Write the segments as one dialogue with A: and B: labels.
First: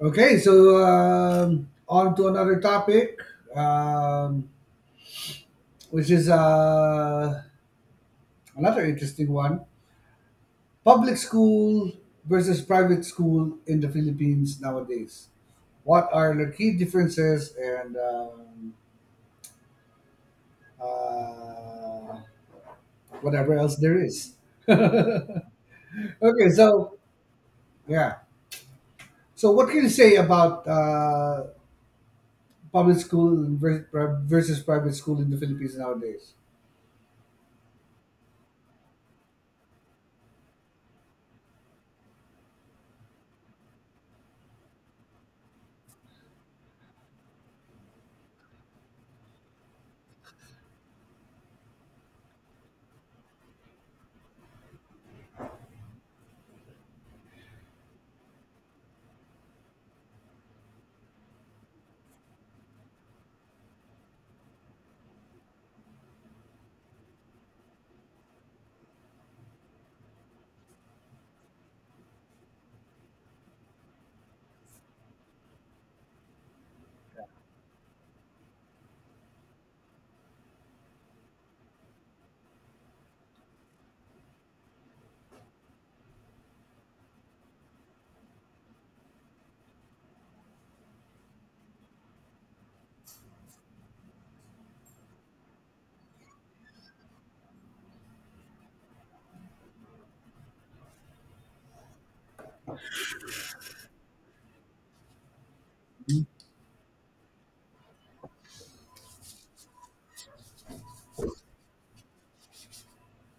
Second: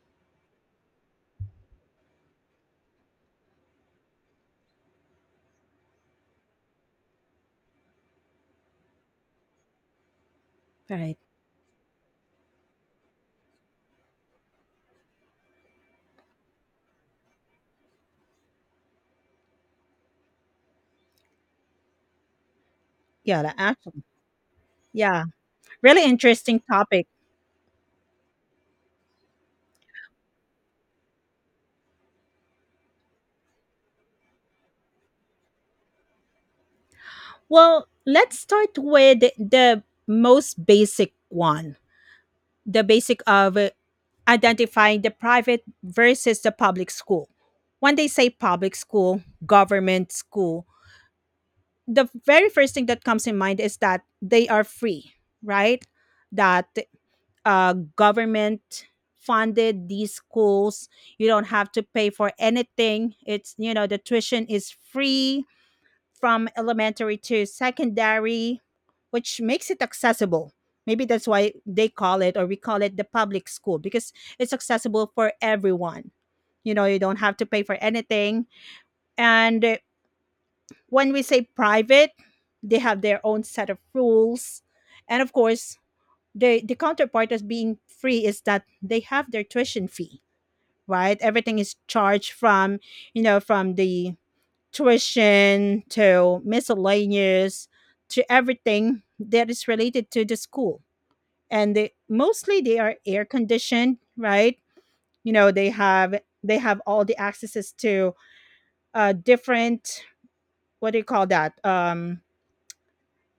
A: Okay, on to another topic, um, which is another interesting one, public
B: Right.
A: school versus private school in the Philippines nowadays. What are the key differences and uh,
B: Yeah,
A: whatever
B: the
A: else
B: action.
A: there is?
B: Yeah, really
A: Okay,
B: interesting
A: so
B: topic.
A: yeah. So, what can you say about public school ver- versus private school in the Philippines nowadays?
B: Well, let's start with the most basic one, the basic of identifying the private versus the public school. When they say public school, government school, the very first thing that comes in mind is that they are free, right? That Government funded these schools. You don't have to pay for anything. It's, the tuition is free from elementary to secondary, which makes it accessible. Maybe that's why they call it, or we call it, the public school because it's accessible for everyone. You don't have to pay for anything. And when we say private, they have their own set of rules. And of course, the counterpart as being free is that they have their tuition fee, right? Everything is charged from the tuition, to miscellaneous, to everything that is related to the school, and they are air conditioned, right? They have they have all the accesses to different, what do you call that,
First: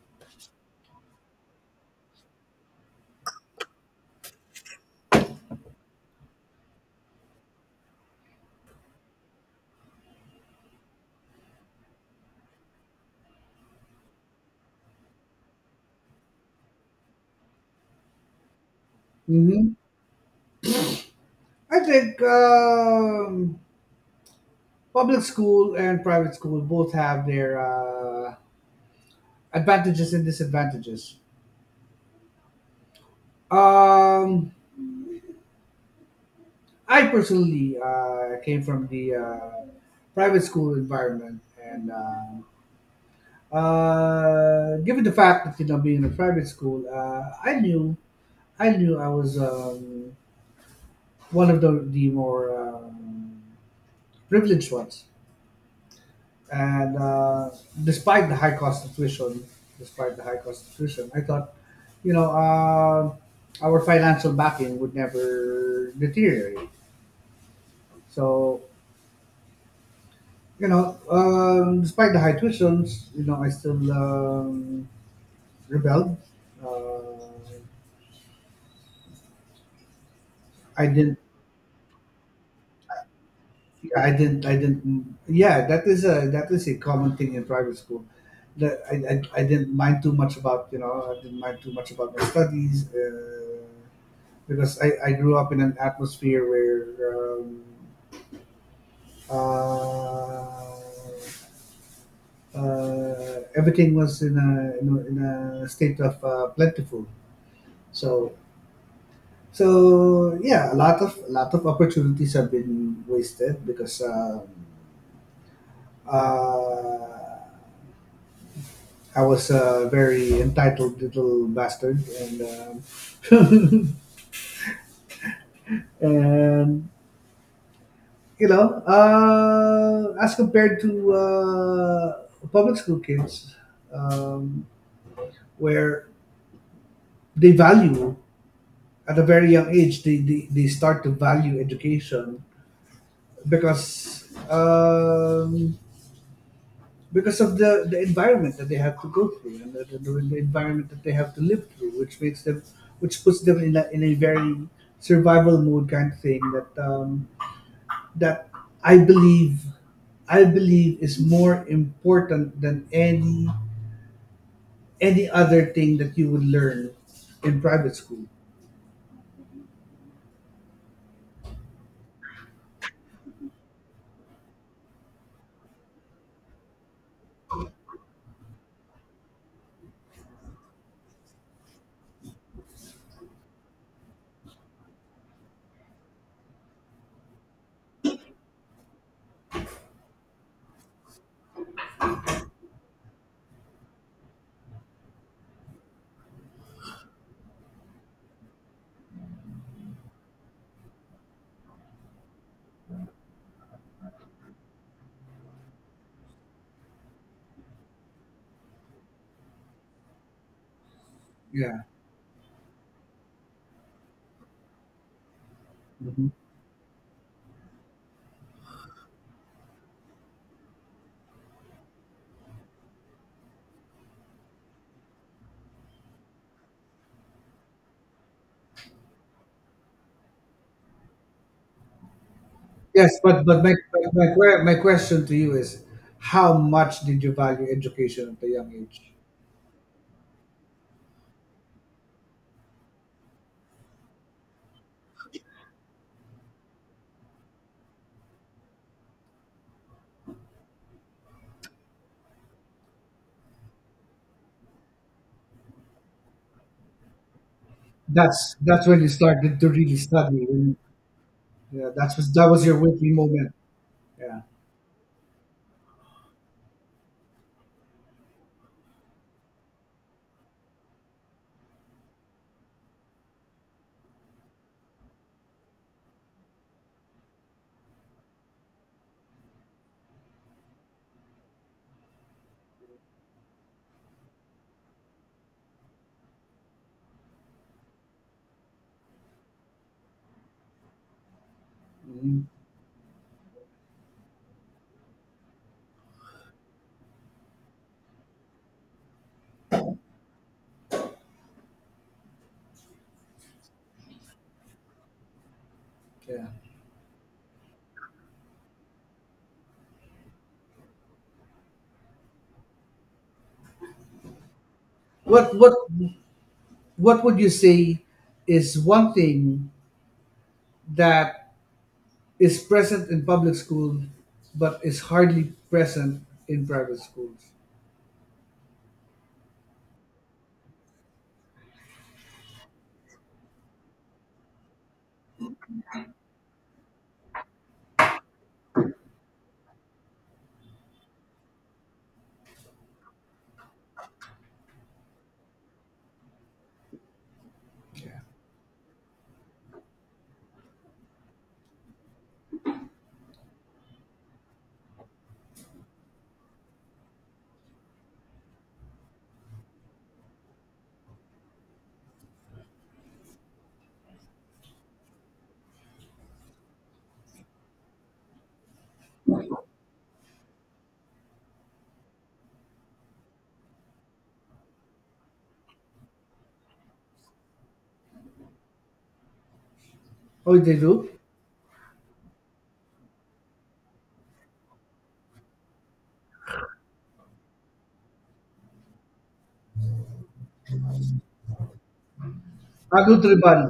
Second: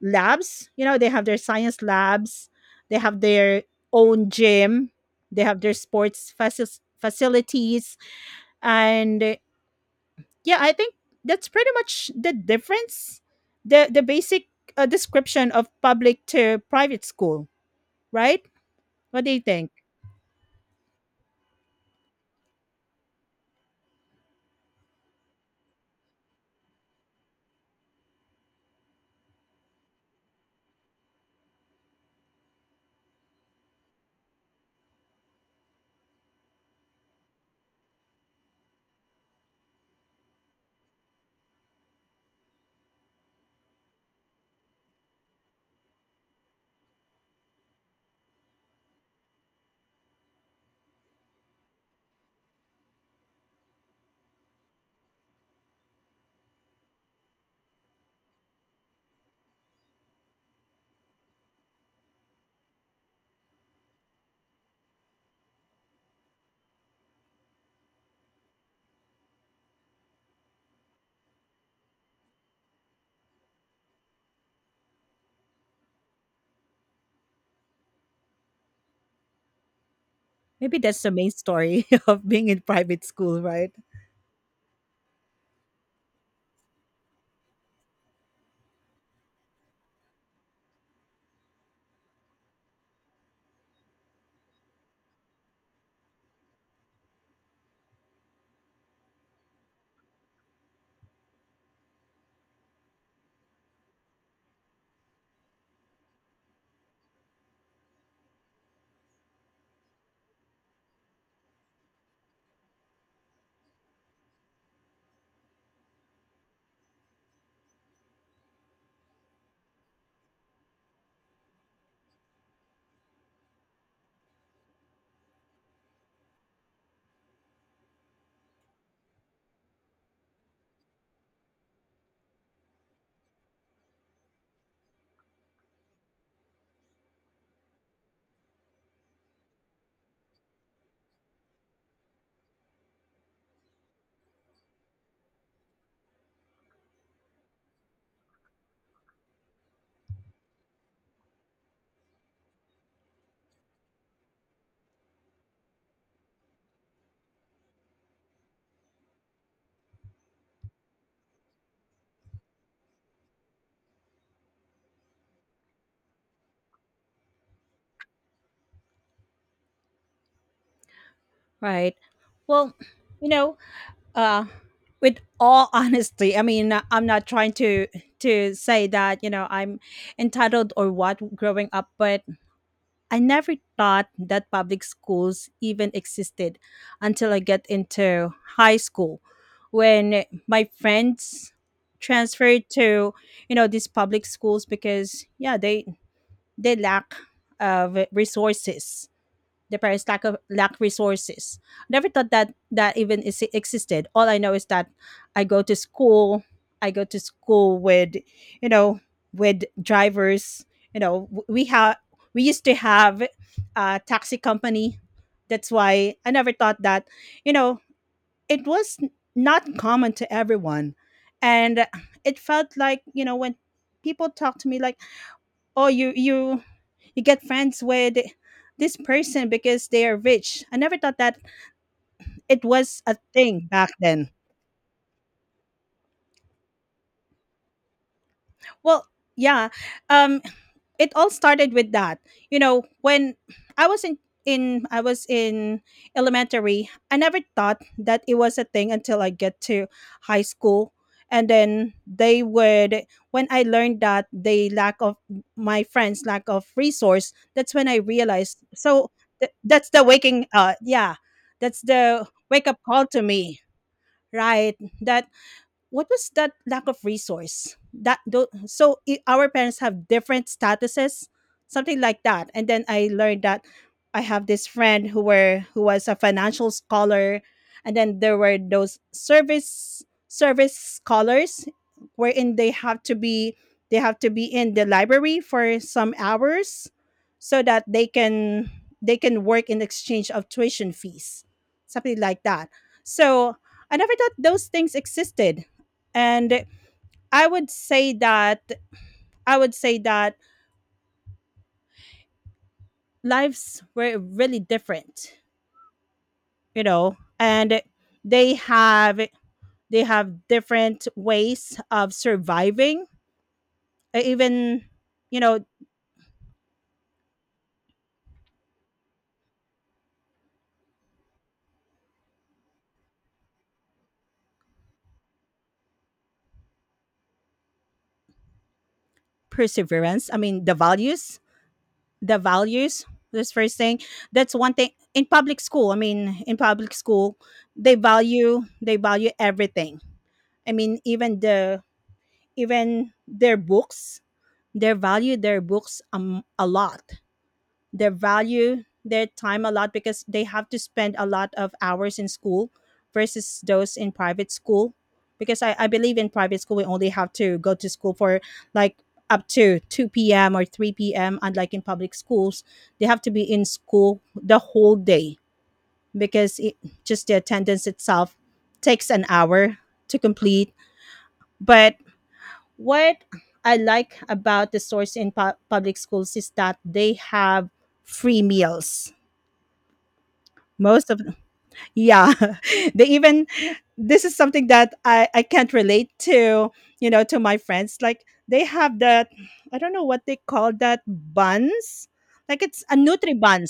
B: labs. They have their science labs. They have their own gym. They have their sports facilities. And yeah, I think that's pretty much the difference, the basic description of public to private school, right? What do you think?
A: hmm I think public school and private school both have their advantages and disadvantages. Um, I personally came from the private school environment, and given the fact that being in a private school, I knew I was one of the more privileged ones. And despite the high cost of tuition, despite the high cost of tuition, I thought, you know, our financial backing would never deteriorate. So, you know, despite the high tuitions, you know, I still rebelled. Uh,
B: Maybe
A: I
B: that's the
A: didn't.
B: main story of being in private school, right?
A: I didn't. Yeah, that is a common thing in private school that I didn't mind too much about, I didn't mind too much about my studies. Because I grew up in an atmosphere where uh, everything was in a state of plentiful. So so yeah, a lot of opportunities have been wasted because uh, I was a very entitled little bastard. And. Um, and you know, as compared to public school kids, um, where they value at a very young age, they start to value education because um, because of the environment that they have to go through and the environment that they have to live through, which makes them, which puts them in a very survival mode kind of thing that that I believe I believe is more important than any other thing that you would learn in private school.
B: Right. Well, you know, uh, with all honesty, I mean, I'm not trying to say that I'm entitled or what growing up, but I never thought that public schools even existed until I get into high school when my friends transferred to these public schools because yeah, they lack of resources, the parents lack resources. Never thought that that even existed. All I know is that I go to school. I go to school you know, with drivers. You know, w- we
A: Yeah.
B: have we used to have a taxi company. That's why I
A: Mhm.
B: never thought that, you know, it was not common to everyone, and it felt like when people talk to me like, oh, you get friends with this person because they are rich. I never thought that it was a
A: Yes, but
B: thing back then.
A: my question to you is, how much did you value education at a young age?
B: Well, yeah. Um it all started with that. When I was in I was in elementary, I never thought that it was a thing until I get to high school. And then they would when I learned that they lack of my friends lack of resource, that's when I
A: That's
B: realized.
A: that's when you
B: So th-
A: started to
B: that's
A: really
B: the
A: study.
B: waking uh
A: When,
B: yeah, that's
A: yeah, that's
B: the
A: was that was
B: wake
A: your
B: up call
A: weekly
B: to
A: moment.
B: me,
A: Yeah.
B: right? That, what was that lack of resource that tho- so I- our parents have different statuses, something like that, and then I learned that I have this friend who was a financial scholar, and then there were those service scholars, wherein they have to be in the library for some hours so that they can work in exchange of tuition fees, something like
A: Mhm.
B: that. So I never thought those things existed, and i would say that I would say that lives were really different.
A: Yeah.
B: And they have they have different ways of surviving, even, you
A: What
B: know
A: what what would you say is one thing that is present in public school but is hardly present in private schools?
B: perseverance. I mean the values, this first thing, that's one thing in public school. I mean, in public school they value everything. I mean, even their books. They value their books a lot. They
A: Yeah.
B: value their time a lot because they have to spend a lot of hours in school versus those in private school. Because I believe in private school, we only have to go to school for like up to 2 p.m. or 3 p.m. Unlike in public schools, they have to be in school the whole day because it, just the attendance itself, takes an hour to complete. But what I like about the source in public schools is that they have free meals.
A: Oh, they do?
B: Most of them, yeah, they even this is something that I can't relate to, you know, to my friends. Like they have that, I don't know what they call that, buns. Like it's a
A: Ah,
B: nutri
A: Nutriban.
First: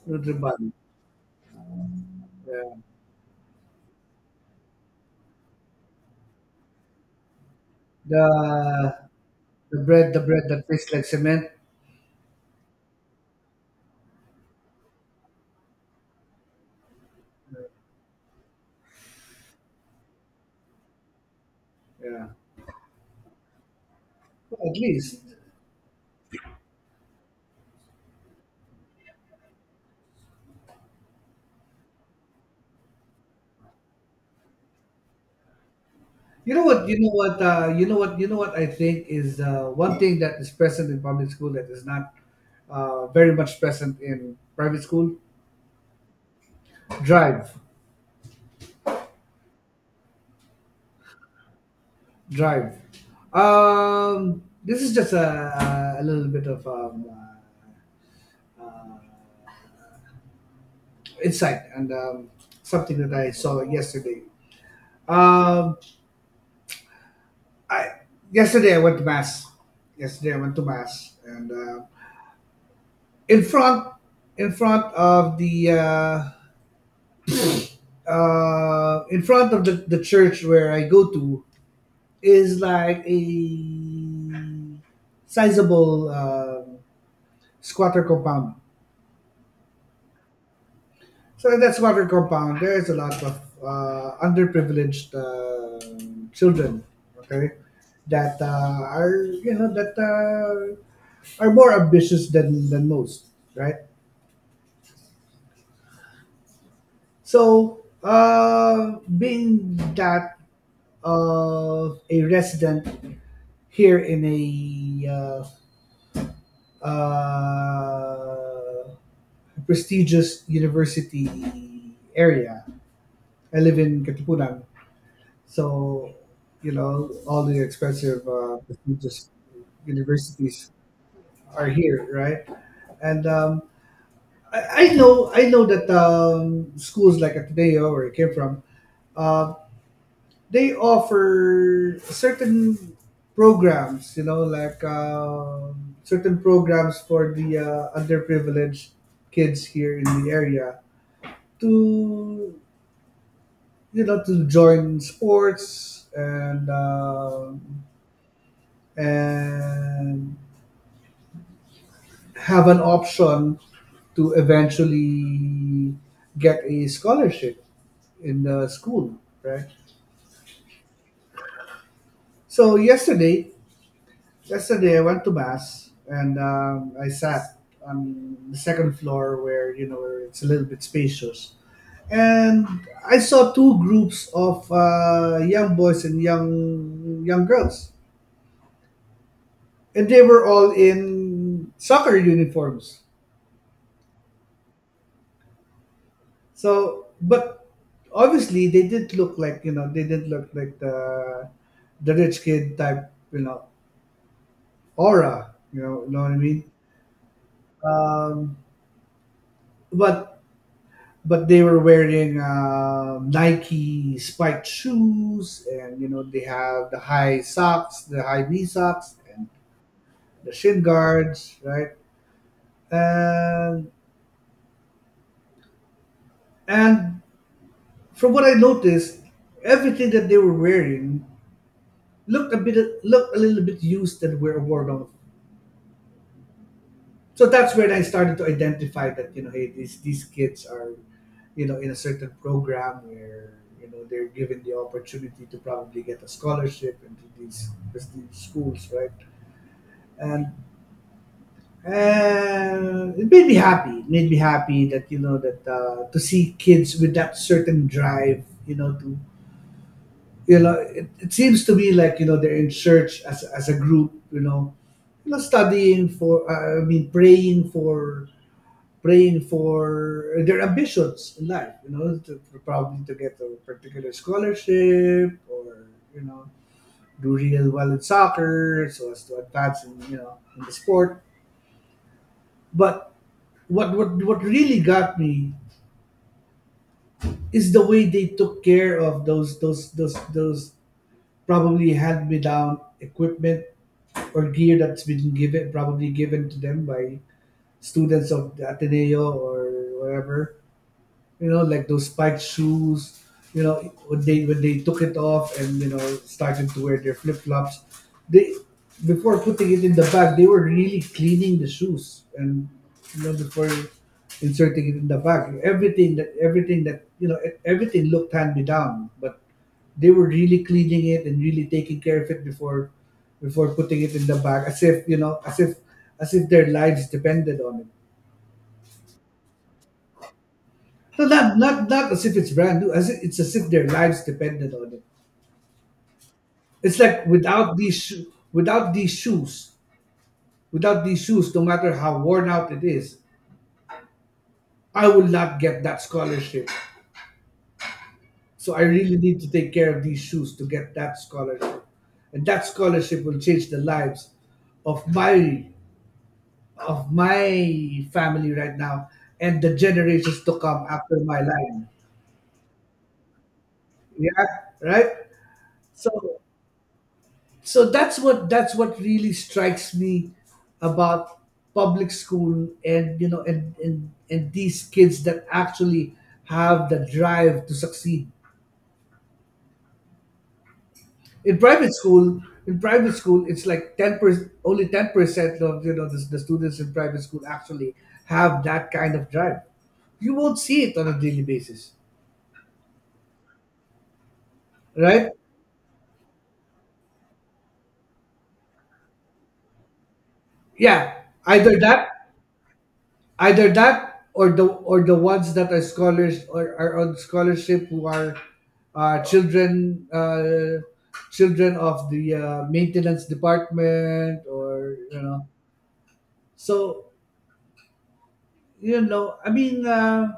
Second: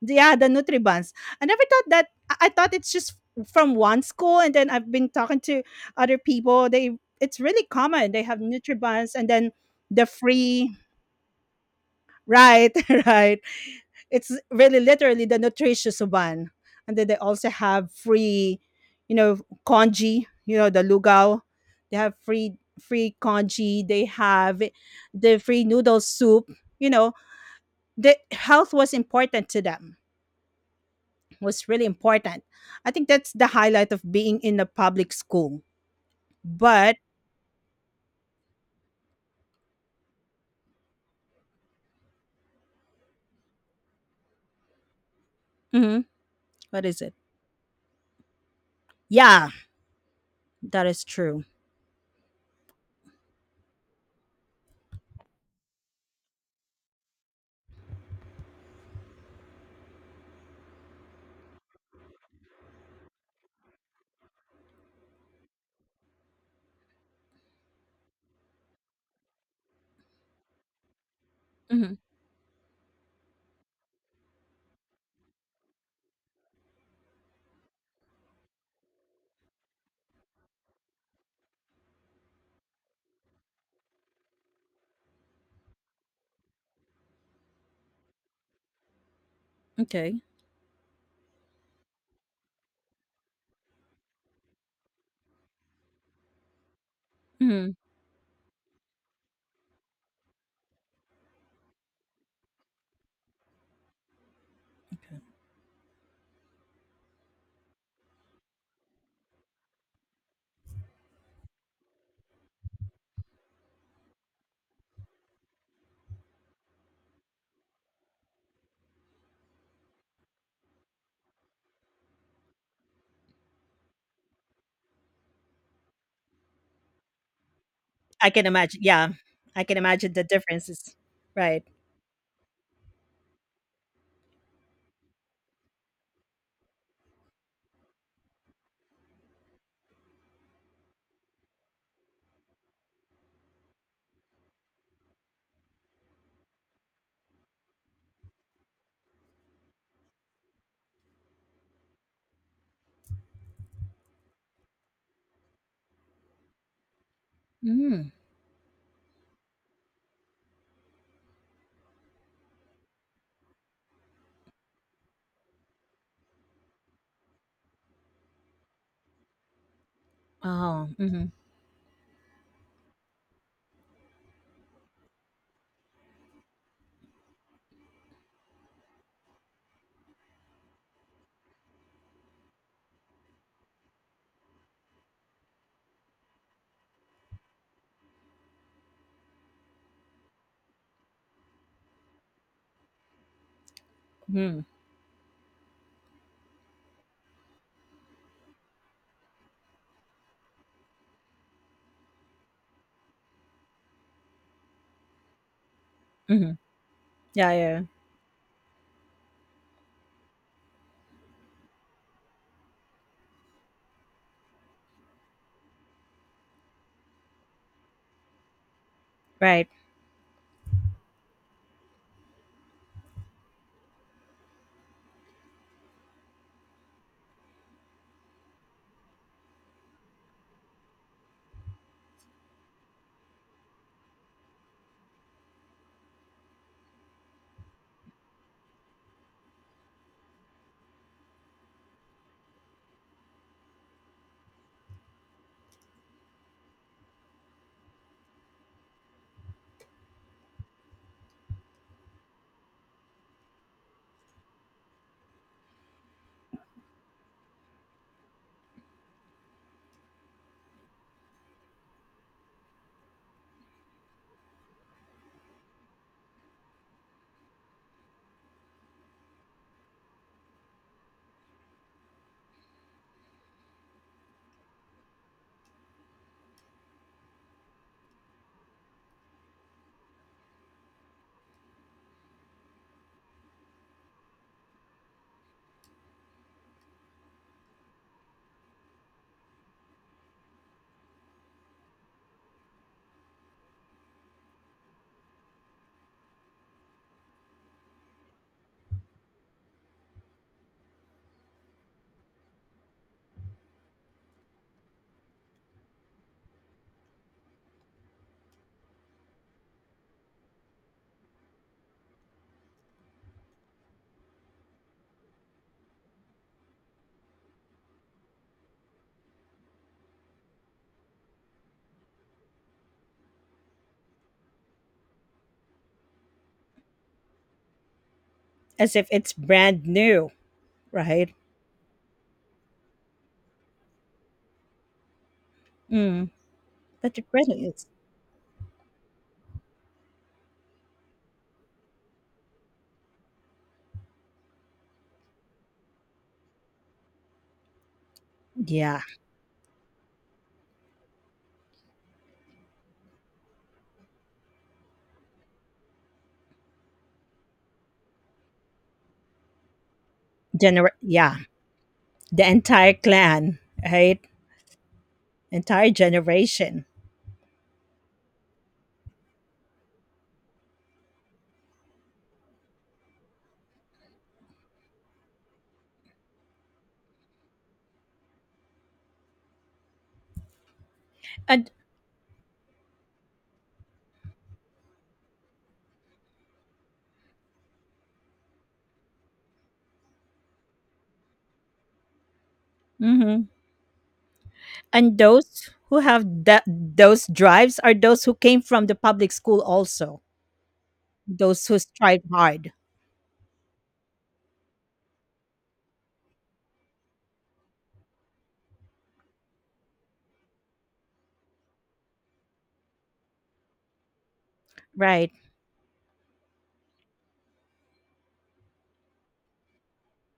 B: yeah, the
A: Nutriban.
B: nutribans. I never thought that. I
A: Yeah.
B: thought it's just from one school, and then I've been talking to other people. They It's really common. They have
A: The
B: nutribans, and then
A: the
B: the
A: bread, the bread that
B: free.
A: tastes like cement.
B: Right, right. It's really literally the nutritious uban, and then they also have free, you know, congee. The lugao. They have
A: Yeah.
B: free congee. They have
A: Well, at least.
B: the free noodle soup. You know, the health was really important. I think that's the highlight of being in a public school.
A: You know what?
B: But
A: You know what? I think is one thing that is present in public school that is not very much present in private school.
B: mhm, what is it?
A: Drive.
B: Yeah, that is true.
A: Drive. This is just a little bit of uh, uh, insight and something that I saw yesterday. Um, I yesterday I went to mass. Yesterday I went to mass, and
B: Hmm.
A: in front, in front of the, uh, in front of the church where I go to is like a sizable squatter compound.
B: Okay.
A: So that's that squatter compound, there is a lot of underprivileged children, okay,
B: Hmm.
A: that are, you know, that are more ambitious than most, right?
B: Okay.
A: So being that of a resident here in a uh, uh, prestigious university area, I live in Katipunan. So, you know, all the expensive,
B: I can imagine. Yeah,
A: prestigious
B: I can imagine the
A: universities
B: differences. Right.
A: are here, right? And I know that schools like Ateneo, where I came from, uh, they offer certain programs, you know, like certain programs for the underprivileged kids here in the area to, you know, to join sports. and. um
B: Mm.
A: and have an option to eventually get a scholarship in the school, right?
B: Oh. Mm-hmm.
A: So yesterday, yesterday I went to mass and I sat on the second floor where, you know, where it's a little bit spacious, and I saw two groups of young boys and young girls, and they were all in soccer uniforms.
B: Hmm.
A: So, but obviously, they did look like, you know, they did look like the rich kid type, you know, aura. You know what I
B: Hmm.
A: mean.
B: Yeah. Yeah.
A: Um, but but they were wearing Nike spiked shoes, and you know they have the high socks, the high knee socks, and
B: Right.
A: the shin guards, right? And and from what I noticed, everything that they were wearing looked a bit looked a little bit used and were worn out, so that's when I started to identify that, you know, hey, these kids are, you know, in a certain program where, you know, they're given the opportunity to probably get a scholarship into these prestigious schools, right? And it made me happy that, you know, that to see kids with that certain drive, you know, to, you know, it seems to me like, you know, they're in church as a group, you know, you know, studying for, I mean, praying for, praying for their ambitions in life, you know, to probably to get a particular scholarship or, you know, do real well in soccer so as to advance in, you know, in the sport. But what really got me is the way they took care of those, those probably hand-me-down equipment or gear that's been given, probably given to them by students of the Ateneo or whatever, you know, like those spiked shoes. You know, when they took it off and you know started to wear their flip flops, they, before putting it in the bag, they were really cleaning the shoes and you know before inserting it in the bag. Everything that you know everything looked hand me down, but they were really cleaning it and really taking care of it before before putting it in the bag, as if you know, as if their lives depended on it.
B: As if it's brand new.
A: No,
B: Right.
A: not as if it's brand new. As if, it's as if their lives depended on it.
B: Mm.
A: It's
B: But it
A: like
B: really
A: without
B: is.
A: these sho- without these shoes, without these shoes, no matter how worn out it is, I will not get that scholarship. So I
B: Yeah.
A: really need to take care of these shoes to get that scholarship, and that scholarship will change the lives of my of my family right now and the generations to come after
B: Yeah.
A: my life.
B: The entire clan. Right.
A: Yeah, right.
B: Entire
A: So
B: generation.
A: so that's what really strikes me about public school and you know and these kids that actually have the drive to succeed in
B: And.
A: private school. In private school it's like 10% only 10% of you know the students in private school actually have that kind of drive. You won't see it on a daily basis,
B: Mhm. And
A: right?
B: those who have that, those drives are those who came from the public school also,
A: Yeah,
B: those who
A: either
B: strive
A: that,
B: hard.
A: either that or the ones that are scholars or are on scholarship who are uh, children uh, children of the maintenance department or you
B: Right.
A: know. So you know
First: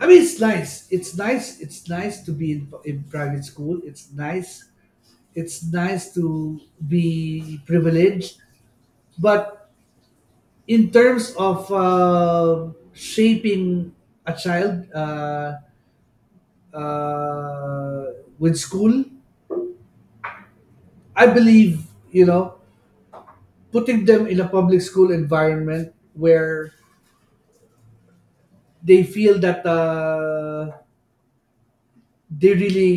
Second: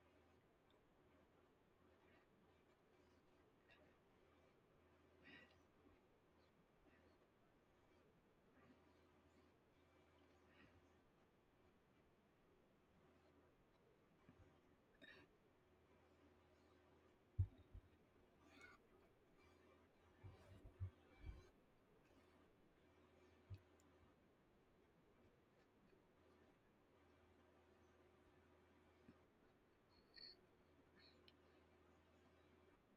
A: I mean it's nice it's nice to be in private school, it's nice, it's nice to be privileged, but in terms of shaping a child with school. I believe, you know, putting them in a public school environment where they feel that they really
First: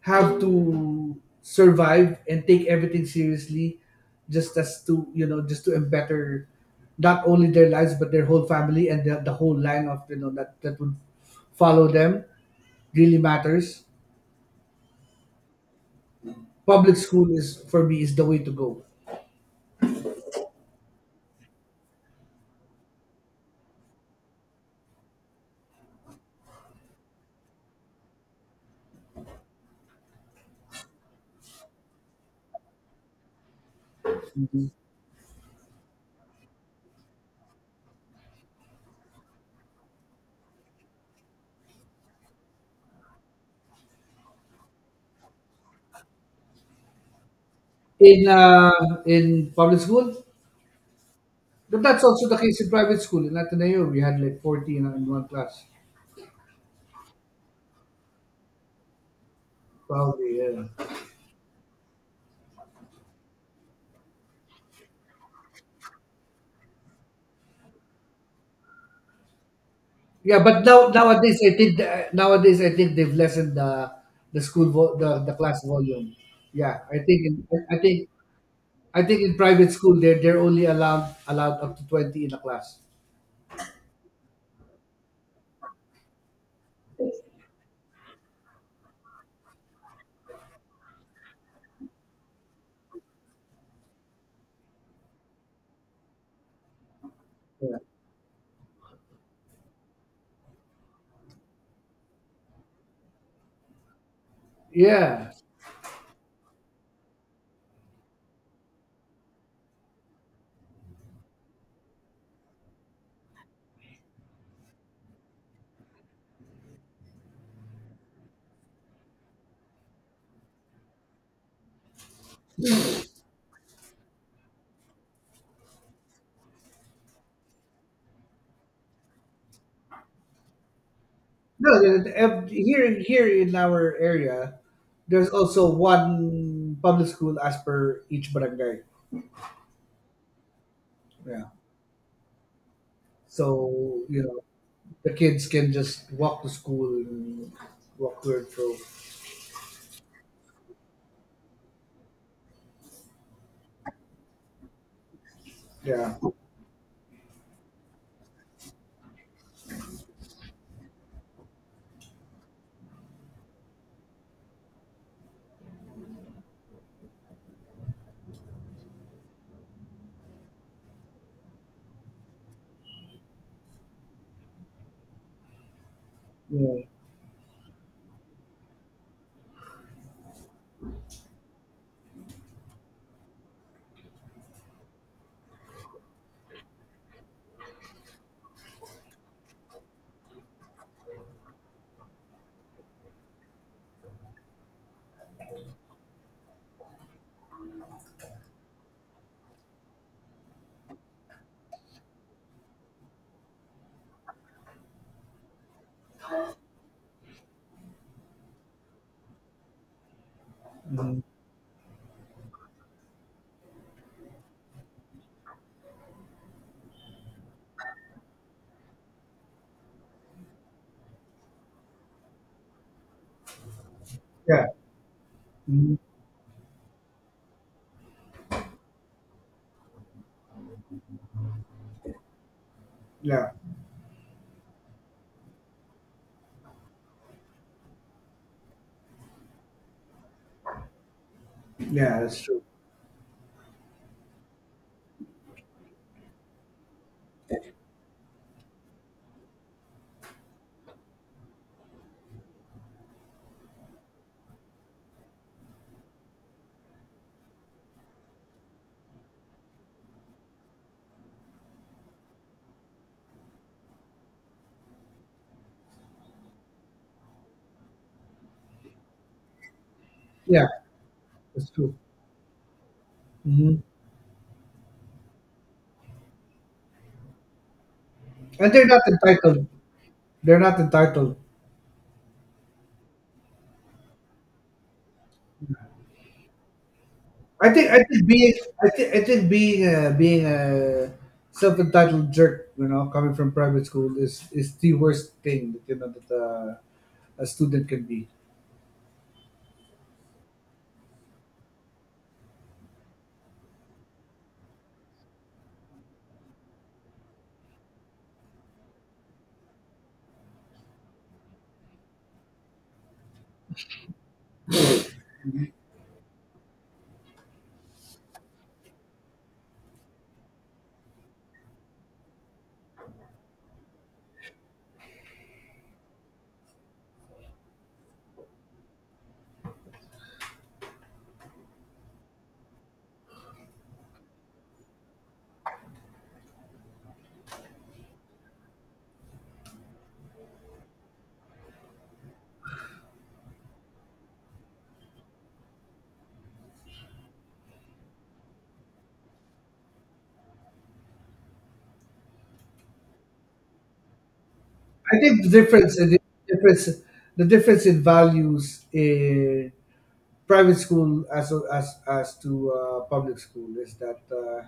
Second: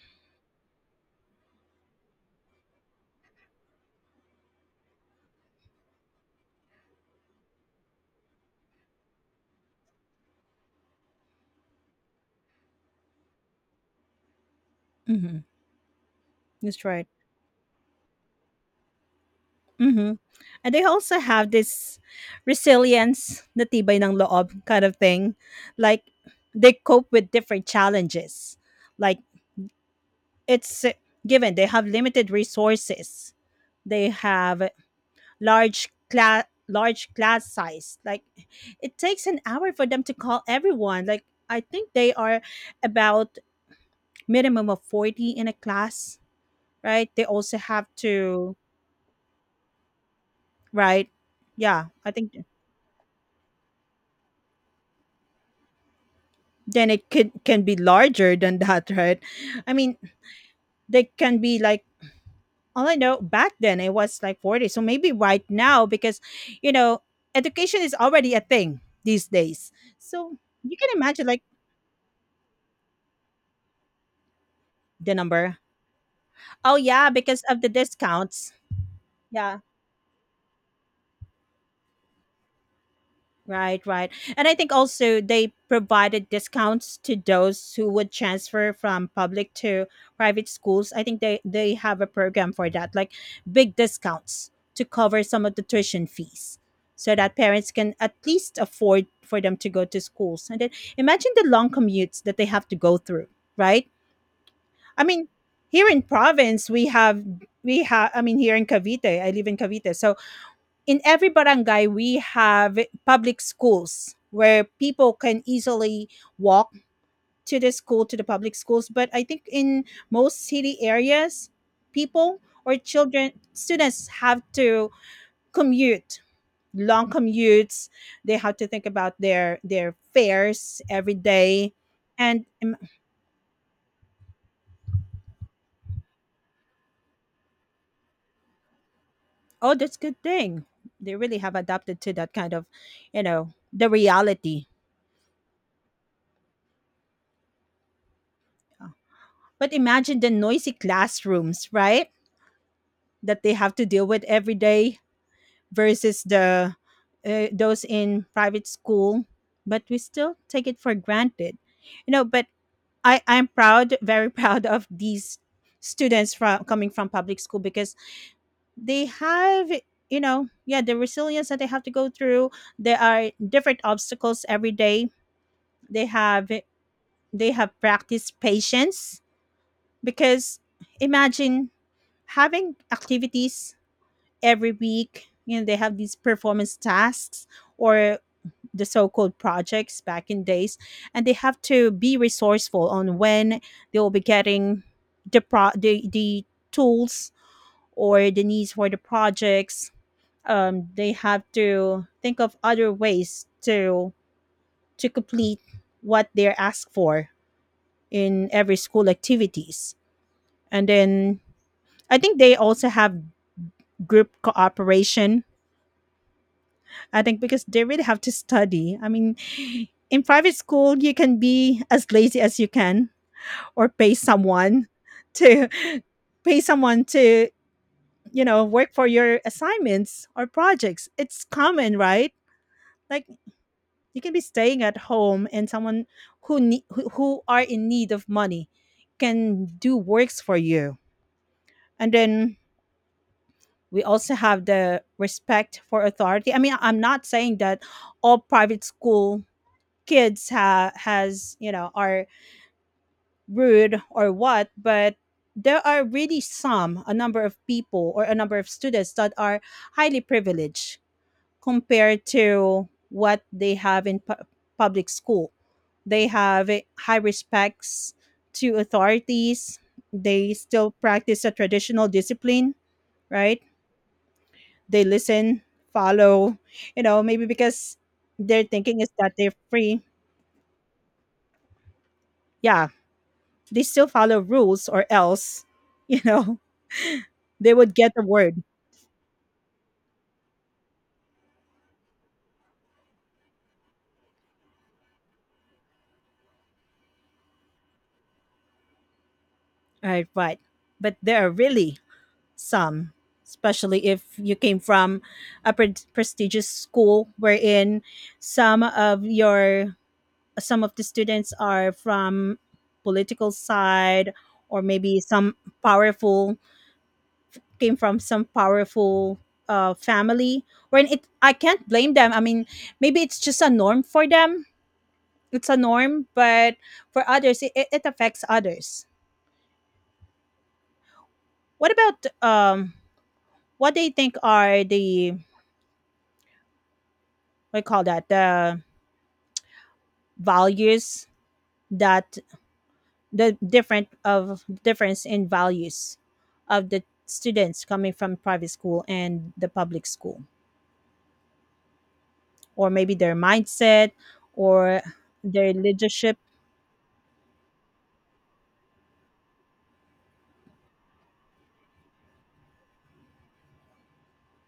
A: have to survive and take everything seriously just as to, you know, just to better not only their lives but their whole family and the whole line of, you know, that, that would follow them, really matters.
B: Hmm. That's
A: Public
B: right.
A: school is, for me, is the way to go.
B: hmm and they also have this resilience, natibay ng loob kind of thing. Like they cope with different challenges. Like it's, given, they have limited resources. They have large class size. Like it takes an hour for them to call everyone. Like I think they are about minimum of 40 in a class, right? They also have
A: in
B: to.
A: uh, in public school.
B: Right.
A: But
B: Yeah,
A: that's
B: I
A: also
B: think,
A: the case in private school. In Ateneo, we had like 40 in one class.
B: then it could can be larger than that, right? I mean,
A: Probably, yeah.
B: they can be like, all I know back then it was like 40. So maybe right now, because you know education is already a thing these days, so
A: Yeah, but
B: you
A: now
B: can imagine,
A: nowadays
B: like,
A: I think the, nowadays I think they've lessened the
B: the
A: the
B: number.
A: class volume.
B: Oh
A: Yeah,
B: yeah, because of the discounts.
A: I think in
B: Yeah,
A: private school they're only allowed up to 20 in a class.
B: right, right. And I think also they provided discounts to those who would transfer from public to private schools. I think they have a program for that, like big discounts to cover some of the tuition fees so that parents
A: Yeah.
B: can at least afford for them to go to schools. And then imagine the long commutes that they have to go through, right? I mean,
A: Yeah.
B: here in province we have I mean, here in Cavite, I live in Cavite. So in every barangay we have public schools where people can easily walk to the public schools, but I think in most city areas, people, or children, students have to commute, long commutes. They have to think about their fares every day.
A: No,
B: And
A: here here in our area, there's also one public school as per each barangay.
B: Oh, that's good thing. They really
A: Yeah.
B: have adapted to that kind of, the
A: So you know
B: reality.
A: the kids can just walk to school and walk to and fro.
B: But imagine the noisy classrooms, right, that they have to deal with every day
A: Yeah,
B: versus the, those in private school. But we still take it for granted, but I'm proud, very proud of these students from coming from public school because they have, yeah, the resilience that they have to go through. There are different obstacles every day. They have
A: yeah,
B: they have practiced patience, because imagine having activities every week. They have these performance tasks, or the so-called projects back in days, and they have to be resourceful on when they will be getting the tools, or the needs for the projects. They have to think of other ways to complete what they're asked for in every school activities. And
A: hmm
B: then I think they also have group cooperation. I think because they really have to study. I mean, in private school, you can be as lazy as you can, or pay
A: yeah,
B: someone to
A: hmm
B: pay someone to, work for your assignments or projects. It's common, right? Like,
A: yeah,
B: you can be staying at home, and someone who are in need of money can do works for you. And
A: yeah. That's
B: then
A: true.
B: we also have the respect for authority. I mean, I'm not saying that all private school kids ha- has you know are rude or what, but there are really some a number of people or a number of students that are highly privileged compared to what they have in public school. They have high respects to authorities. They
A: Yeah,
B: still practice a
A: that's true.
B: traditional discipline, right?
A: Hmm.
B: They listen, follow, you know, maybe because their
A: And they're
B: thinking
A: not
B: is that they're
A: entitled.
B: free.
A: They're not entitled.
B: Yeah, they still follow rules or else, you know, they would
A: I
B: get a
A: think being.
B: word.
A: I think being a self entitled jerk, you know, coming from private school is the worst thing that you know that a student can be.
B: Right, right. But there are really some, especially if you came from a prestigious school wherein some of your some of the students are from political side, or maybe some powerful, came from some powerful family, wherein it I can't blame them. I mean, maybe it's just a norm for them. It's a norm, but for others, it affects others. What about what they think are the, what do you call that, the values that the different of difference in values of the students coming from private school and the public school, or maybe their mindset, or
A: I think the
B: their
A: difference,
B: leadership.
A: difference, the difference in values in private school as to public school is that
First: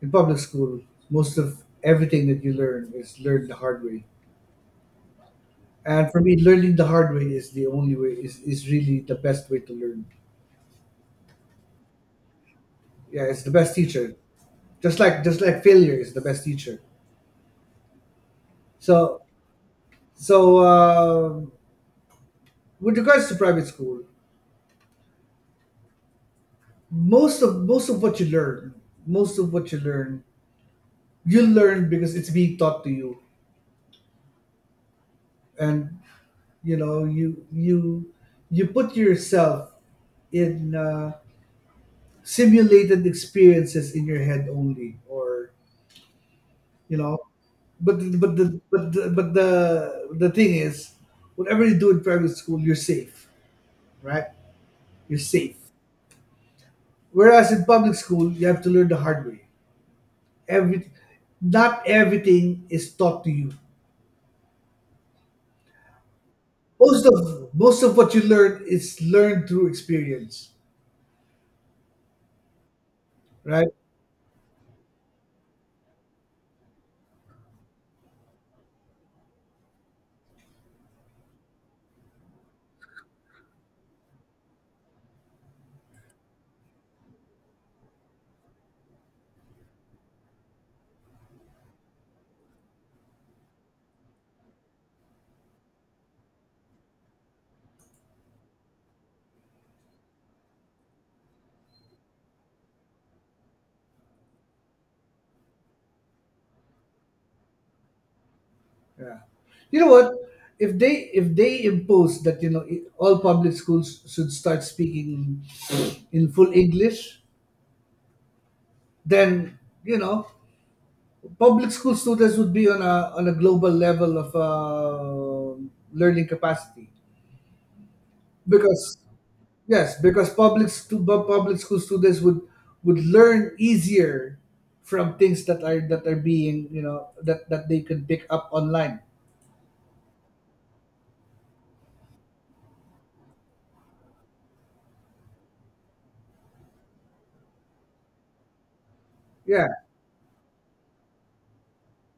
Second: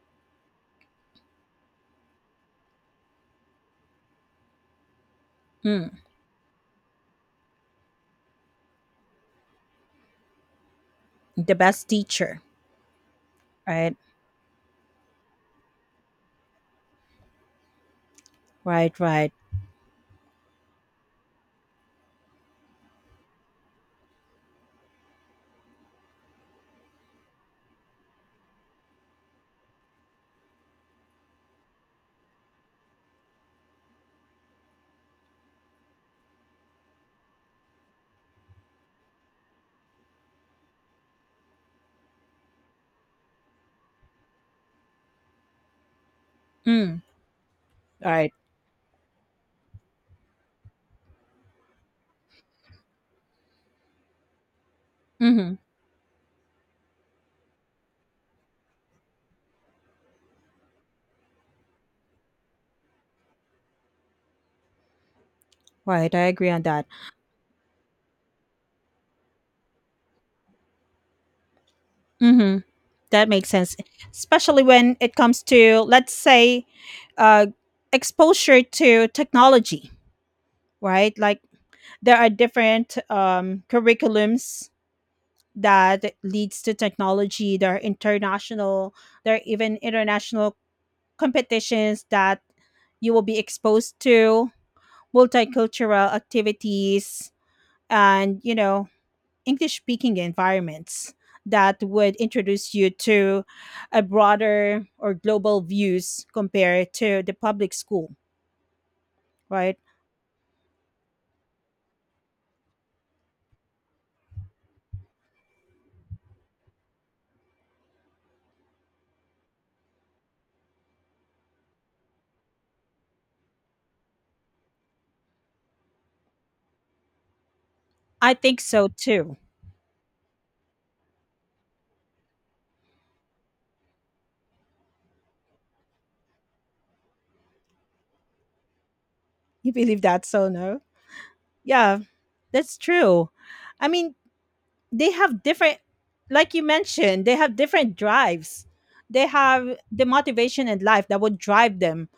A: in public school most of everything that you learn is learned the hard way.
B: Mm,
A: And for me, learning the hard way is the only way, is really the best way to learn.
B: the best teacher,
A: Yeah, it's the best
B: right?
A: teacher. Just like failure is the best teacher.
B: Right,
A: So
B: right.
A: so with regards to private school, most of what you learn, most of what you learn, you learn because it's being taught to you, and you know you you you put yourself in simulated experiences in your head only. Or you
B: Mm,
A: know
B: right.
A: but the but the, but the thing is, whatever you do in private school, you're safe, right? You're
B: Mm-hmm.
A: safe. Whereas in public school, you have to learn the hard way. Every Not everything is taught to you.
B: Right, I agree on that.
A: Most of most of what you learn is learned through experience,
B: Mm-hmm. That makes
A: right?
B: sense, especially when it comes to, let's say, uh, exposure to technology, right? Like there are different curriculums that leads to technology. There are international, there are even international competitions that you will be exposed to multicultural activities, and you know, English speaking environments that would introduce you to a broader or global views compared to the public school,
A: Yeah,
B: right?
A: you know what, if they impose that, you know, all public schools should start speaking in full English, then, you know, public school students would be on a global level of learning capacity.
B: I think so
A: Because
B: too.
A: yes, because public school students would learn easier from things that are being, you know, that that they can pick up online.
B: You believe that so no? Yeah, that's true. I mean, they have different, like you mentioned, they have different drives. They
A: Yeah,
B: have the motivation in life that would drive them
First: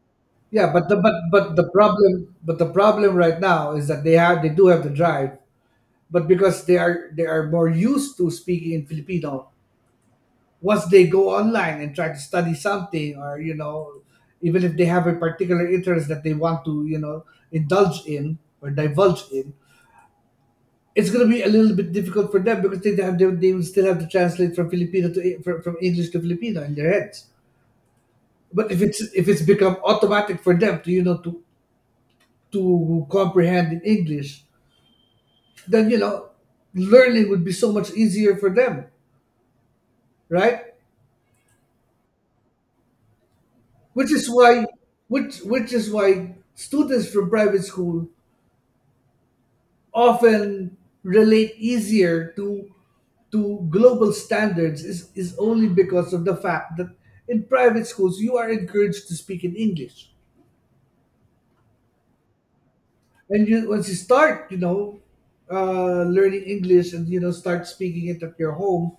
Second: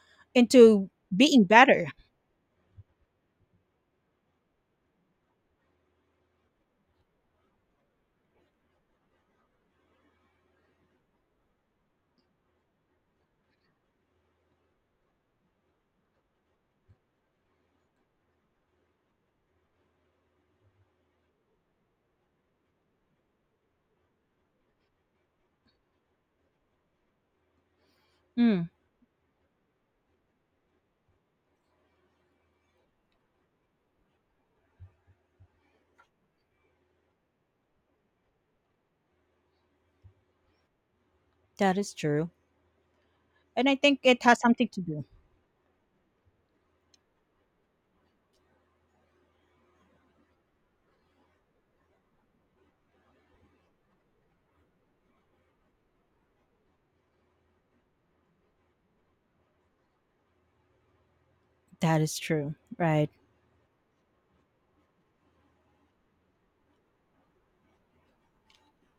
A: yeah,
B: into being better.
A: but the problem right now is that they do have the drive, but because they are more used to speaking in Filipino. Once they go online and try to study something, or, you know, even if they have a particular interest that they want to, you know, indulge in or divulge in, it's going to be a little bit difficult for them because they will still have to translate from English to Filipino in their heads.
B: Mm,
A: But if it's become automatic for them to, you know, to comprehend in English, then, you know, learning would be so much easier for them, right?
B: that is true. And I think
A: Which
B: it
A: is
B: has
A: why
B: something to do.
A: which is why students from private school often relate easier to global standards is only because of the fact that in private schools you are encouraged to speak in English.
B: That is true. Right.
A: And you, once you start, you know, learning English, and you know, start speaking it at your home,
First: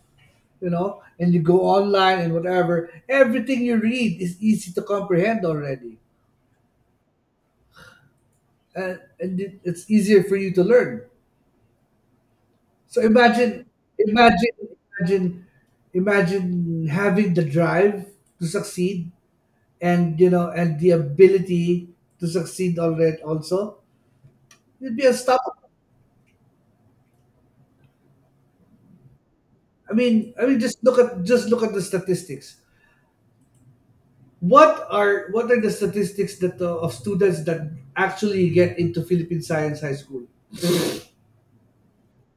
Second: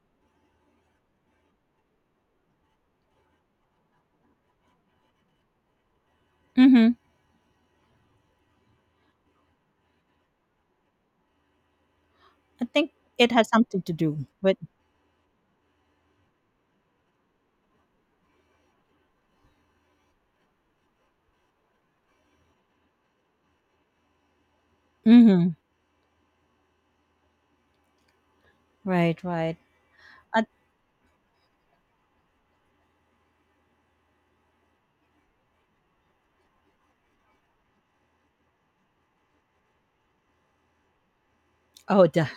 A: you know, and you go online and whatever, everything you read is easy to comprehend already.
B: Mhm.
A: And it's easier for you to learn.
B: I think
A: So
B: it has something to do with.
A: imagine, imagine, imagine having the drive to succeed, and you know, and the ability to succeed already. Also, it'd be
B: Mhm.
A: unstoppable.
B: Right, right. I,
A: I mean, just look at the statistics. What are, what are the statistics that of students that actually get into Philippine Science High School?
B: oh, the,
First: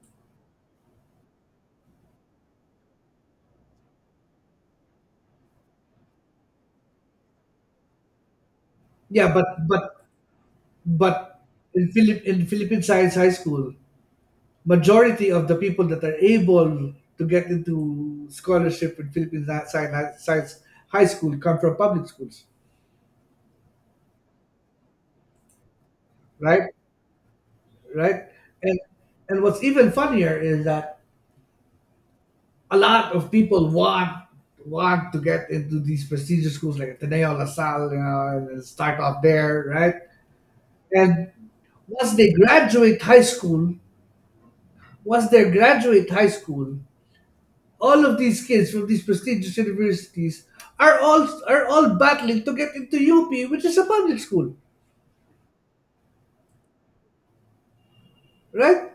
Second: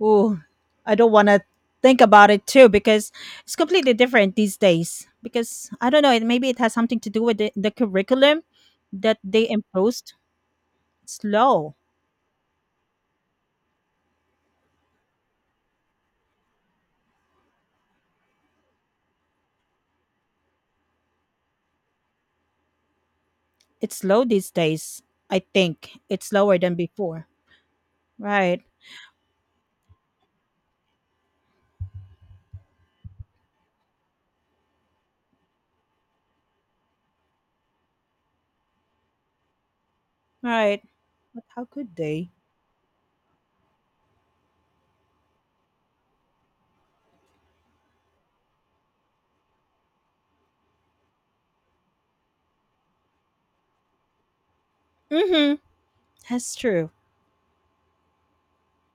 B: ooh, I don't want to think about it too, because it's completely different these days. Because I don't know, it, maybe it has something to do with the curriculum that
A: Yeah,
B: they imposed. It's
A: but
B: low.
A: in Philippine Science High School, majority of the people that are able to get into scholarship in science high school come from public schools,
B: It's low these days. I think it's lower
A: right?
B: than before.
A: Right?
B: Right.
A: And what's even funnier is that a lot of people want to get into these prestigious schools like Ateneo, La Salle, you know, and start off there, right?
B: Right.
A: And
B: How could
A: once they
B: they?
A: graduate high school, once they graduate high school, all of these kids from these prestigious universities are all battling to get into UP, which is a public school,
B: Mm-hmm. That's true.
A: right?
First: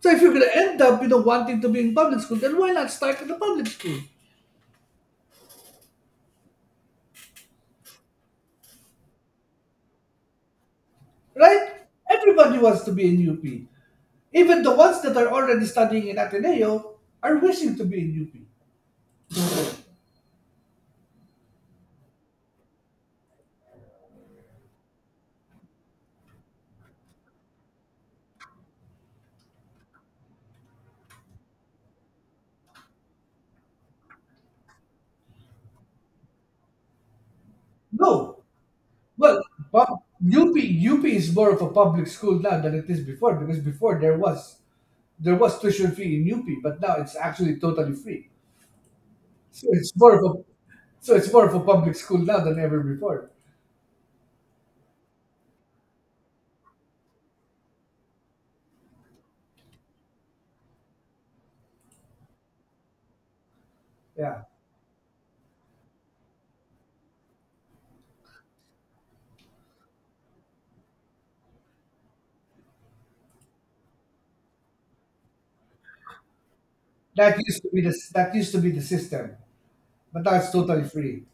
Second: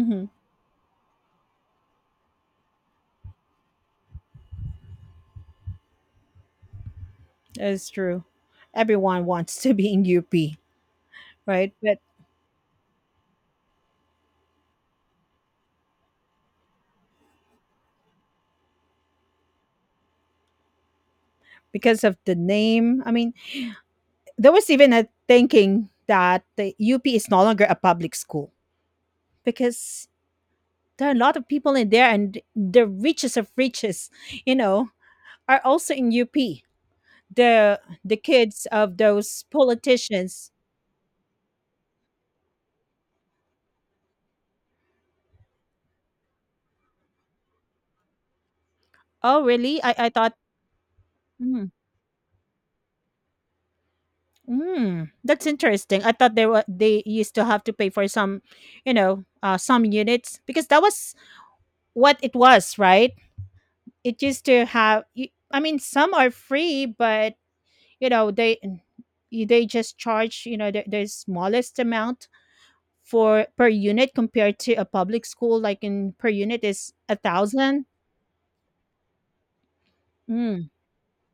A: So if you're gonna end up, you know, wanting to be in public school, then why not start in the public school,
B: That's true. Everyone wants to be in UP,
A: right?
B: right? But
A: Everybody wants to be in UP. Even the ones that are already studying in Ateneo are wishing to be in UP.
B: because of the name, I mean, there was even a thinking that the UP is no longer a public school. Because there are a lot of people in there and the richest of riches you know are also in up. The
A: No,
B: kids of
A: well,
B: those
A: pub-
B: politicians.
A: UP, UP is more of a public school now than it is before, because before there was tuition fee in UP, but now it's actually totally free.
B: Oh
A: So
B: really, i
A: it's
B: i
A: more of
B: thought,
A: a, so it's more of a
B: mm,
A: public school now than ever before.
B: mm, that's interesting. I thought they were, they used to have to pay for some, you know, some units, because that was what it was, right? It
A: Yeah,
B: used to have I mean some are free, but you know they just charge, you know, the smallest amount for per unit, compared to a public school like in per unit is a thousand.
A: that used to be the system, but now it's
B: Mm.
A: totally free.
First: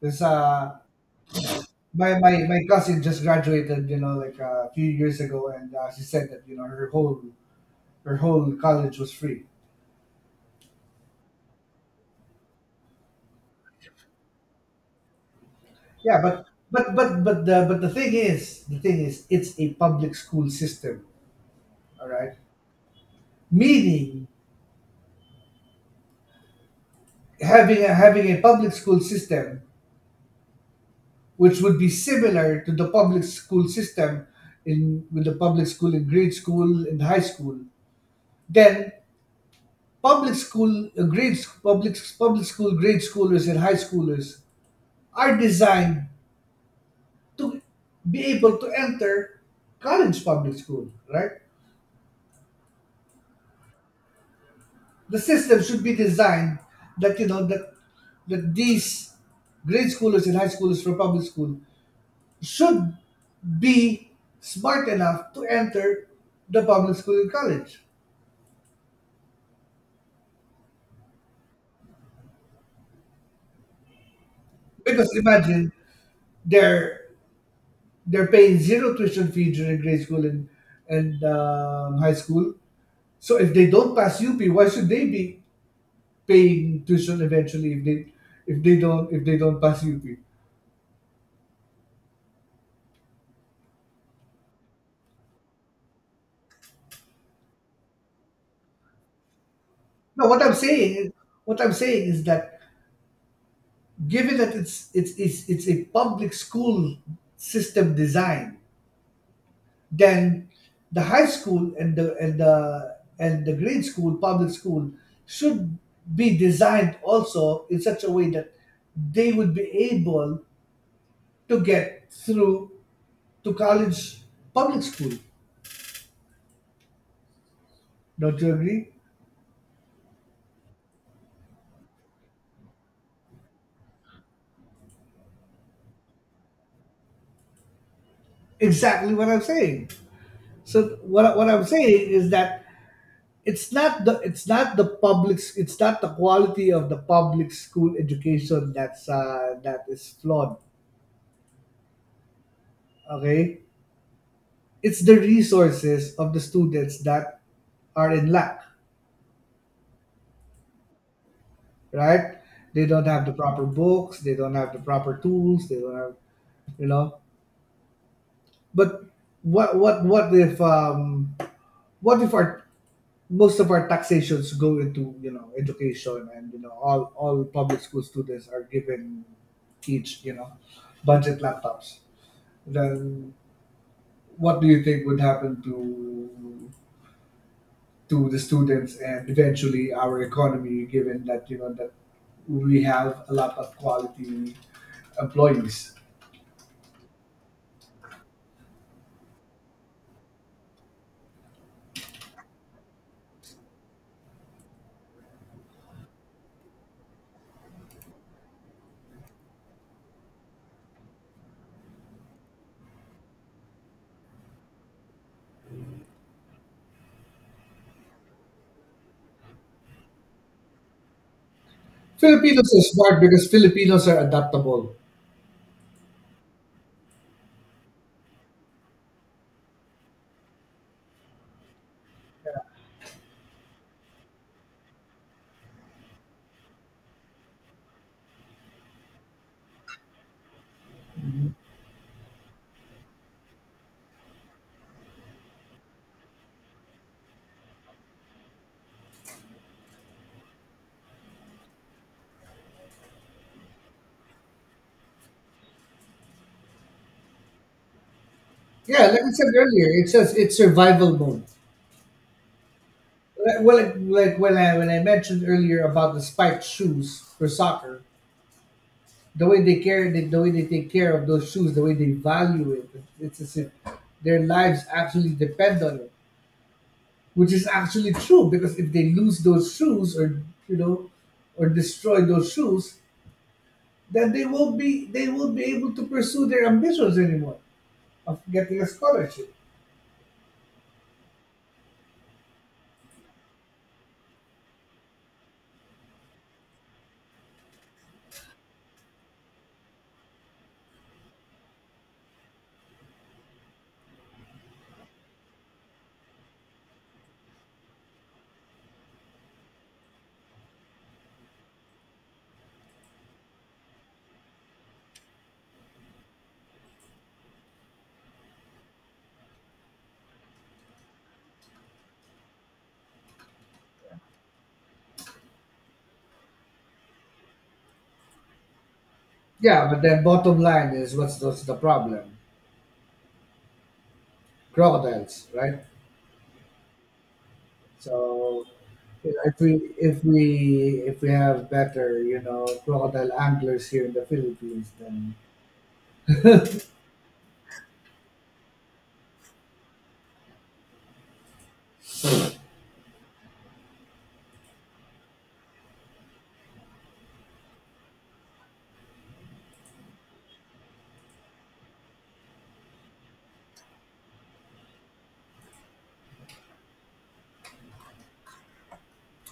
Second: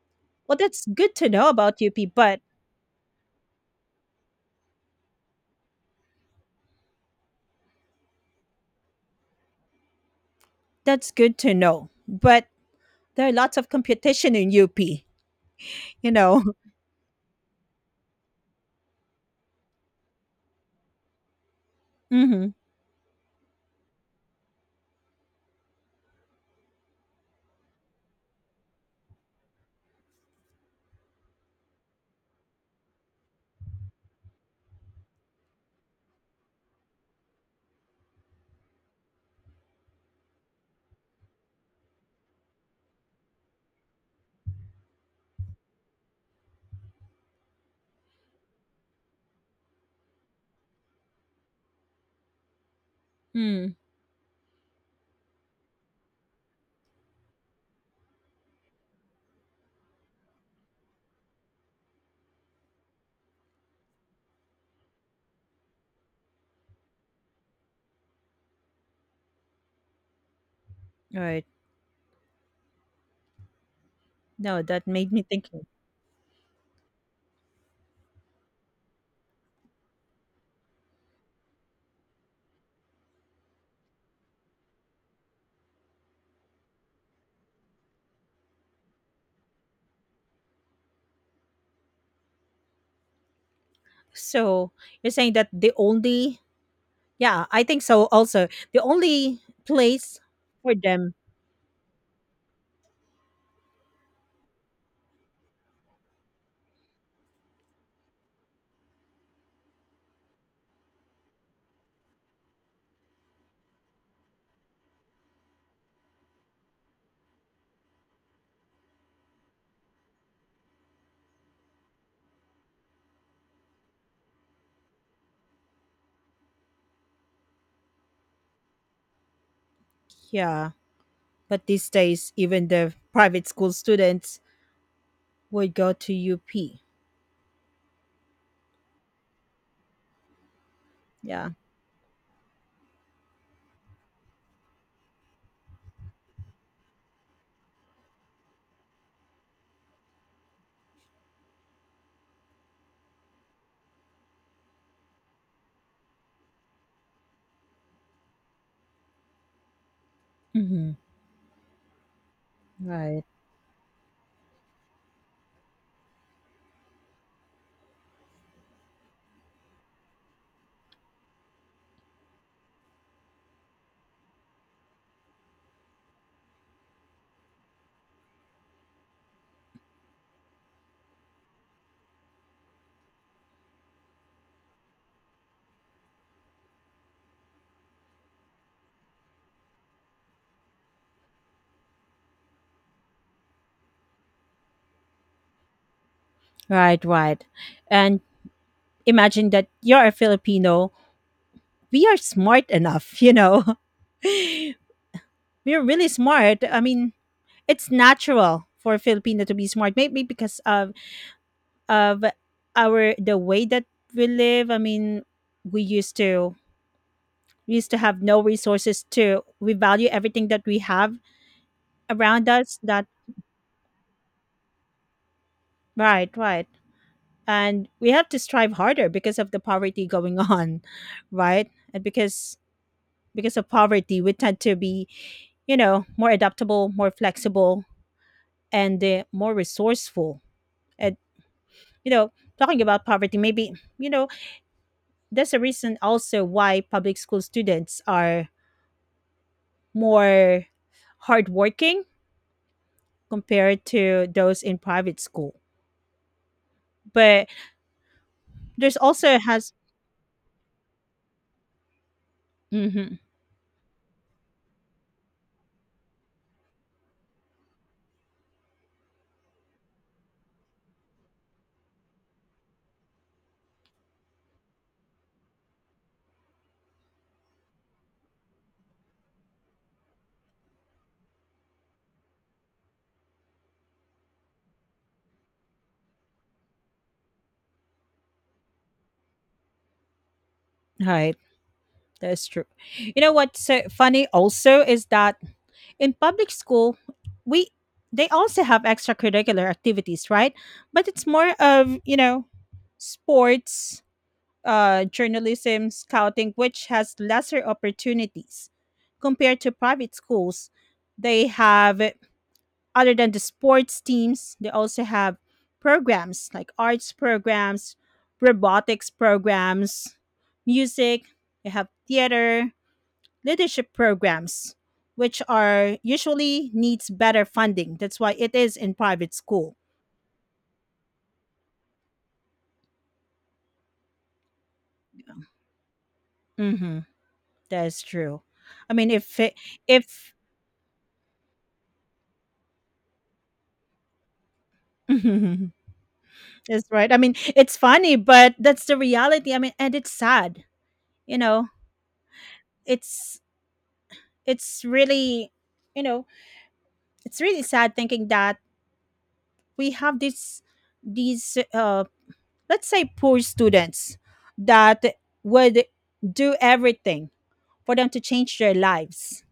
A: There's
B: Well
A: uh,
B: that's good to know about up, but
A: my cousin just graduated, you know, like a few years ago, and she said that, you know, her whole college was free.
B: that's good to know, but there are lots of competition in up, you
A: Yeah,
B: know.
A: but the thing is, it's a public school system. All right,
B: Mm-hmm.
A: meaning having a public school system which would be similar to the public school system in, with the public school in grade school and high school. Then public school grades public public school grade schoolers and high schoolers are designed to be able to enter college public school, right?
B: Mm.
A: The system should be designed that, you know, that these grade schoolers and high schoolers from public school should be smart enough to enter the public school in college.
B: Right. No, that made
A: Because
B: me thinking.
A: imagine, they're they're paying zero tuition fee during grade school and, high school. So if they don't pass UP, why should they be paying tuition eventually if they, if they don't pass UP?
B: So you're saying that the only, yeah, I think so also, the only place
A: No,
B: for them,
A: what I'm saying is that, given that it's a public school system design, then the high school and the grade school public school should be designed also in such a way that they would be able to get through to college public school. Don't you agree?
B: yeah, but these days even the private school students would go to up.
A: Exactly what I'm saying. So what,
B: Yeah.
A: what I'm saying is that it's not the publics it's not the quality of the public school education that's that is flawed, okay? It's the resources of the students that are in lack,
B: Hmm.
A: right? They don't
B: Right.
A: have the proper books, they don't have the proper tools, they don't have, you know. But what if um, what if our, most of our taxations go into, you know, education, and you know, all public school students are given, each, you know, budget laptops, then what do you think would happen to the students and eventually our economy, given that, you know, that we have a lot of quality employees?
B: Right, right. And imagine that you're a Filipino. We are smart enough, you know. We're really smart. I mean, it's natural for a Filipino to be smart, maybe because of our the way that we live. I mean, we used to we used to have no resources to, we value everything that we have around
A: Filipinos
B: us
A: are
B: that,
A: smart because Filipinos are adaptable.
B: right, right. And we have to strive harder because of the poverty going on, right? And because of poverty, we tend to be, you know, more adaptable, more flexible, and more resourceful. And, you know, talking about poverty, maybe, you know, that's a reason also why public school students are more hardworking compared to those in private school. But there's
A: Yeah, like I
B: also
A: said
B: has,
A: earlier, it says it's survival mode.
B: mm-hmm,
A: When I mentioned earlier about the spiked shoes for soccer, the way they care, the way they take care of those shoes, the way they value it, it's as if their lives actually depend on it. Which is actually true, because if they lose those shoes, or you know, or destroy those shoes, then they won't be able to pursue their ambitions anymore of getting a scholarship.
B: right, that's true. You know what's funny also is that in public school, we they also have extracurricular activities, right? But it's more of, you know, sports, journalism, scouting, which has lesser opportunities compared to private schools. They have, other than the sports teams, they also have programs like arts programs, robotics programs, music, they have theater, leadership programs, which are usually needs better funding. That's why it is in private school.
A: Yeah, but then bottom line is, what's the problem? Crocodiles, right?
B: Mm-hmm. That's true.
A: So
B: I mean, if it,
A: if we if
B: if,
A: we if we have better, you know, crocodile anglers here in the Philippines,
B: that's
A: then,
B: right. I mean, it's funny, but that's the reality. I mean, and it's sad. You know, it's it's really, you know, it's really sad thinking that we have this these let's say poor students that would do everything for them to change their lives.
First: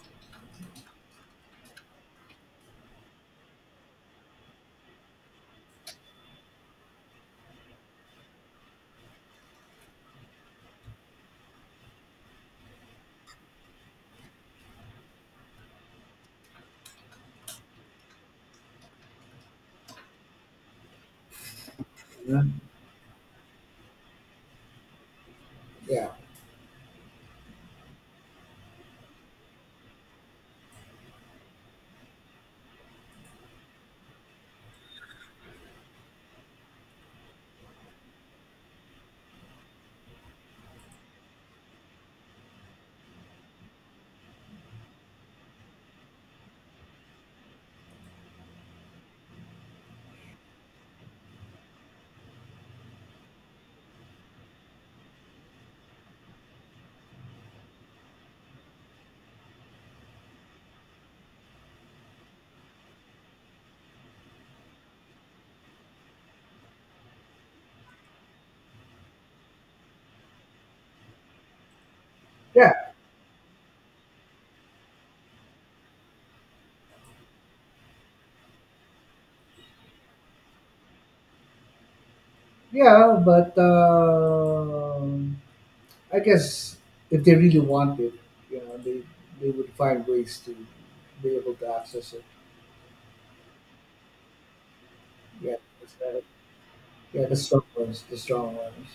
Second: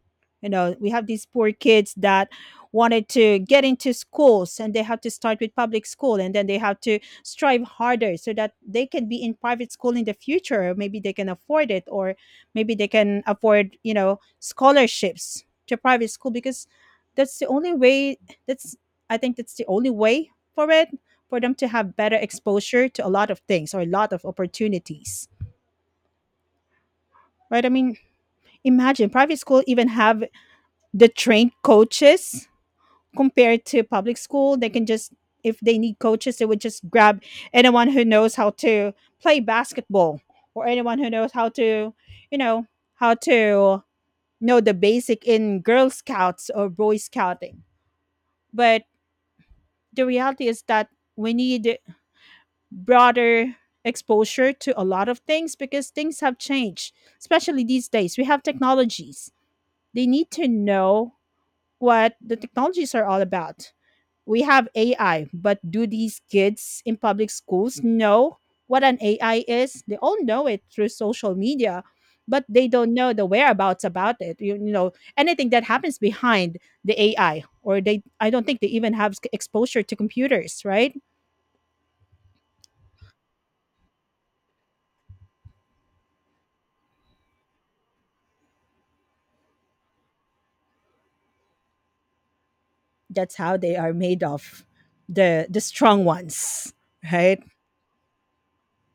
B: You know, we have these poor kids that wanted to get into schools and they have to start with public school and then they have to strive harder so that they can be in private school in the future. Or maybe they can afford it, or maybe they can afford, you know, scholarships to private school, because that's the only way, that's, I think that's the only way for it, for them to have better
A: you know?
B: exposure to a lot of things or a lot of opportunities.
A: yeah,
B: Right? I mean, imagine private school even have the trained coaches, compared to public school they can just, if they need coaches they would just grab anyone who knows how to play basketball, or anyone who knows how to, you know, how to know the basic in girl scouts or boy scouting. But the reality is that we need broader exposure to a lot of things because things have changed, especially these days we have technologies, they need to know what the technologies are all about. We have AI, but do these kids in public schools know what an AI is? They all know it through social media, but they
A: yeah,
B: don't know the whereabouts about it. You know, anything that happens behind the AI, or they, I don't think they even have exposure to computers, right?
A: yeah. But um, I guess if they really want it, you know, they would find ways to be able to access it.
B: That's how they are made of, the
A: Yeah, it's
B: strong
A: better.
B: ones,
A: Yeah, the
B: right?
A: strong ones, the strong ones.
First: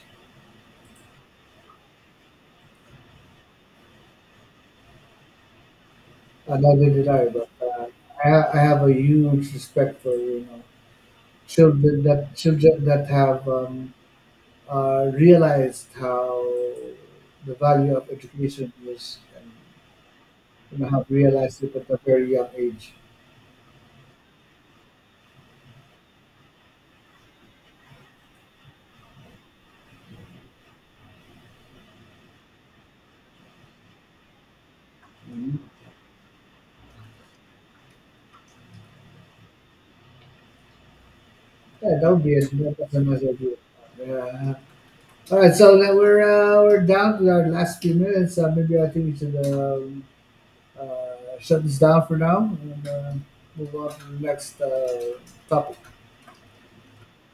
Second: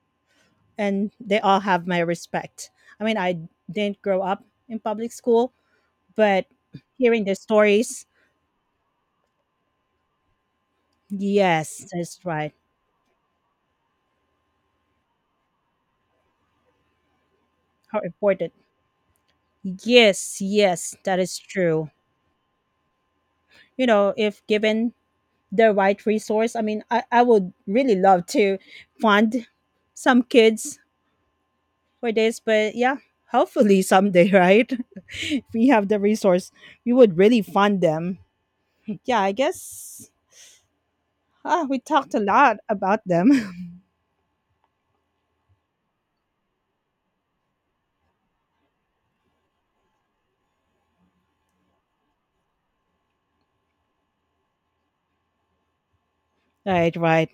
B: And they all have my respect. I mean, I didn't grow up in public school, but
A: Neither did
B: hearing
A: I,
B: their
A: but
B: stories,
A: I, I have a huge respect for, you know,
B: yes, that's right.
A: children that have realized how the value
B: How
A: of
B: important.
A: education is, and
B: Yes,
A: you know,
B: yes,
A: have
B: that is
A: realized it
B: true.
A: at a very young age.
B: You know, if given the right resource, I mean, I would really love to fund some kids for this, but yeah, hopefully someday, right? If
A: Mhm.
B: we have the resource, we would really fund them. Yeah, I guess ah, we
A: Yeah, that
B: talked a
A: would be a,
B: lot
A: that's a
B: about
A: nice
B: them.
A: idea. Yeah. All right, so now we're down to our last few minutes. Maybe I think we should shut this down for now, and move on to the next topic.
B: Right, right.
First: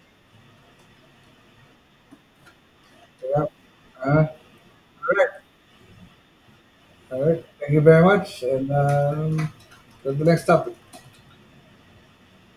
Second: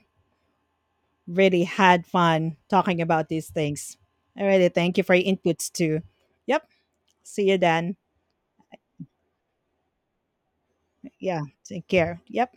B: Really had fun talking about
A: Yeah.
B: these things.
A: All
B: I really thank you for your
A: right,
B: inputs too. Yep.
A: all right.
B: See you
A: Thank you
B: then.
A: very much, and to the next topic.
B: Yeah. Take care. Yep.